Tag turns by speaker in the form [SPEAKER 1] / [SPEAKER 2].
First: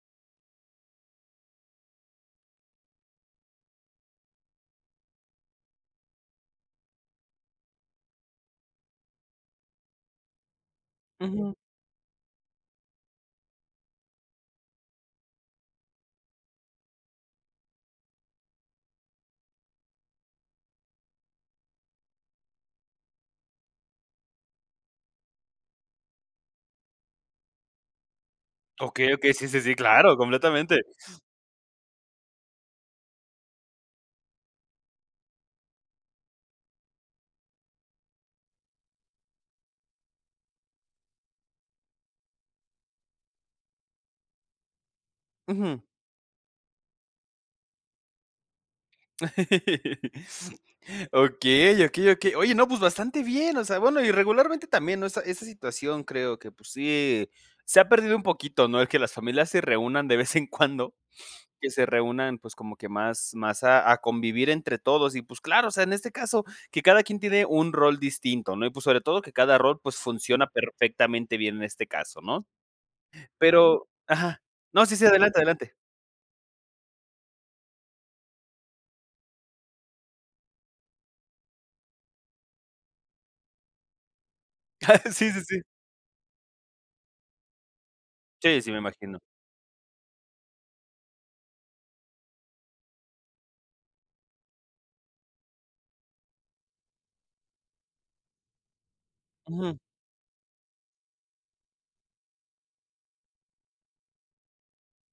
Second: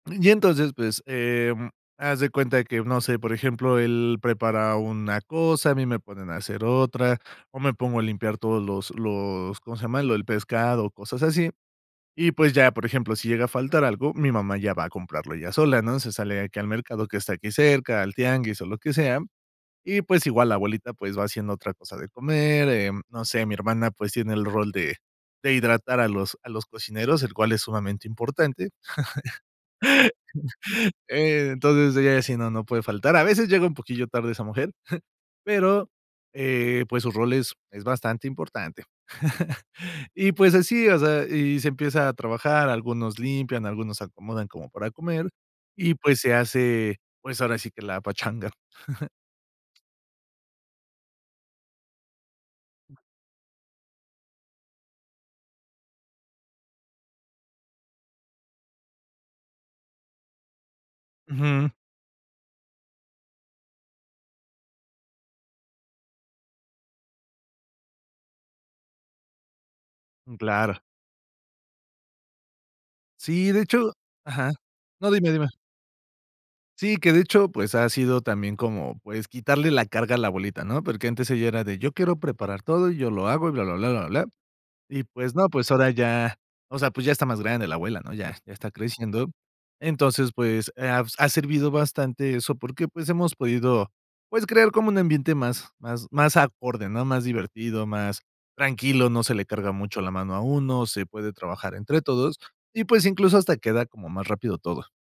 [SPEAKER 1] Y entonces, pues, em, haz de cuenta que, no sé, por ejemplo, él prepara una cosa, a mí me ponen a hacer otra, o me pongo a limpiar todos los los, ¿cómo se llama? Lo el pescado, cosas así.
[SPEAKER 2] Ujú.
[SPEAKER 1] Y, pues, ya, por ejemplo, si llega a faltar algo, mi mamá ya va a comprarlo ella sola, ¿no?, se sale aquí al mercado que está aquí cerca, al tianguis o lo que sea. Y, pues, igual la abuelita, pues, va haciendo otra cosa de comer, em, no sé, mi hermana, pues, tiene el rol de de hidratar a los a los cocineros, el cual es sumamente importante.
[SPEAKER 2] Okey, okey. Sí, sí, sí, claro, completamente.
[SPEAKER 1] Entonces ella sí, no, no puede faltar. A veces, llega un poquillo tarde esa mujer, pero, eh, pues, su rol es es bastante importante. Y, pues, así, o sea, y se empieza a trabajar, algunos limpian, algunos acomodan como para comer,
[SPEAKER 2] Ujú.
[SPEAKER 1] y, pues, se hace, pues, ahora sí que la pachanga.
[SPEAKER 2] Okey, okey, okey. Oye, no, pues, bastante bien. O sea, bueno, y regularmente, también, ¿no?, esa esa situación creo que, pues, sí se ha perdido un poquito, ¿no?, el que las familias se reúnan de vez en cuando, que
[SPEAKER 1] Ujú.
[SPEAKER 2] se reúnan, pues, como que más más a a convivir entre todos. Y, pues, claro, o sea, en este caso que cada quien tiene un rol distinto, ¿no? Y, pues, sobre todo, que cada rol pues
[SPEAKER 1] Mm,
[SPEAKER 2] funciona
[SPEAKER 1] claro.
[SPEAKER 2] perfectamente bien en este caso, ¿no?
[SPEAKER 1] Sí, de
[SPEAKER 2] Pero
[SPEAKER 1] hecho
[SPEAKER 2] ajá.
[SPEAKER 1] ajá.
[SPEAKER 2] No, sí, sí,
[SPEAKER 1] No, dime,
[SPEAKER 2] adelante,
[SPEAKER 1] dime.
[SPEAKER 2] adelante.
[SPEAKER 1] Sí, que de hecho, pues, ha sido también como, pues, quitarle la carga a la abuelita, ¿no? Porque antes ella era de: "Yo quiero preparar todo, y yo lo hago y bla, bla, blá, bla, bla, blá". Y,
[SPEAKER 2] Sí,
[SPEAKER 1] pues,
[SPEAKER 2] sí,
[SPEAKER 1] no,
[SPEAKER 2] sí.
[SPEAKER 1] pues, ahora ya, o sea, pues ya está más grande la abuela, ¿no?, ya ya
[SPEAKER 2] Sí,
[SPEAKER 1] está
[SPEAKER 2] sí, me imagino.
[SPEAKER 1] creciendo. Entonces, pues, ha ha servido bastante eso, porque, pues, hemos podido, pues, crear como un ambiente más más más acorde, ¿no?, más divertido, más tranquilo, no se le carga
[SPEAKER 2] Ujú.
[SPEAKER 1] mucho la mano a uno, se puede trabajar entre todos y, pues, incluso hasta queda como más rápido todo.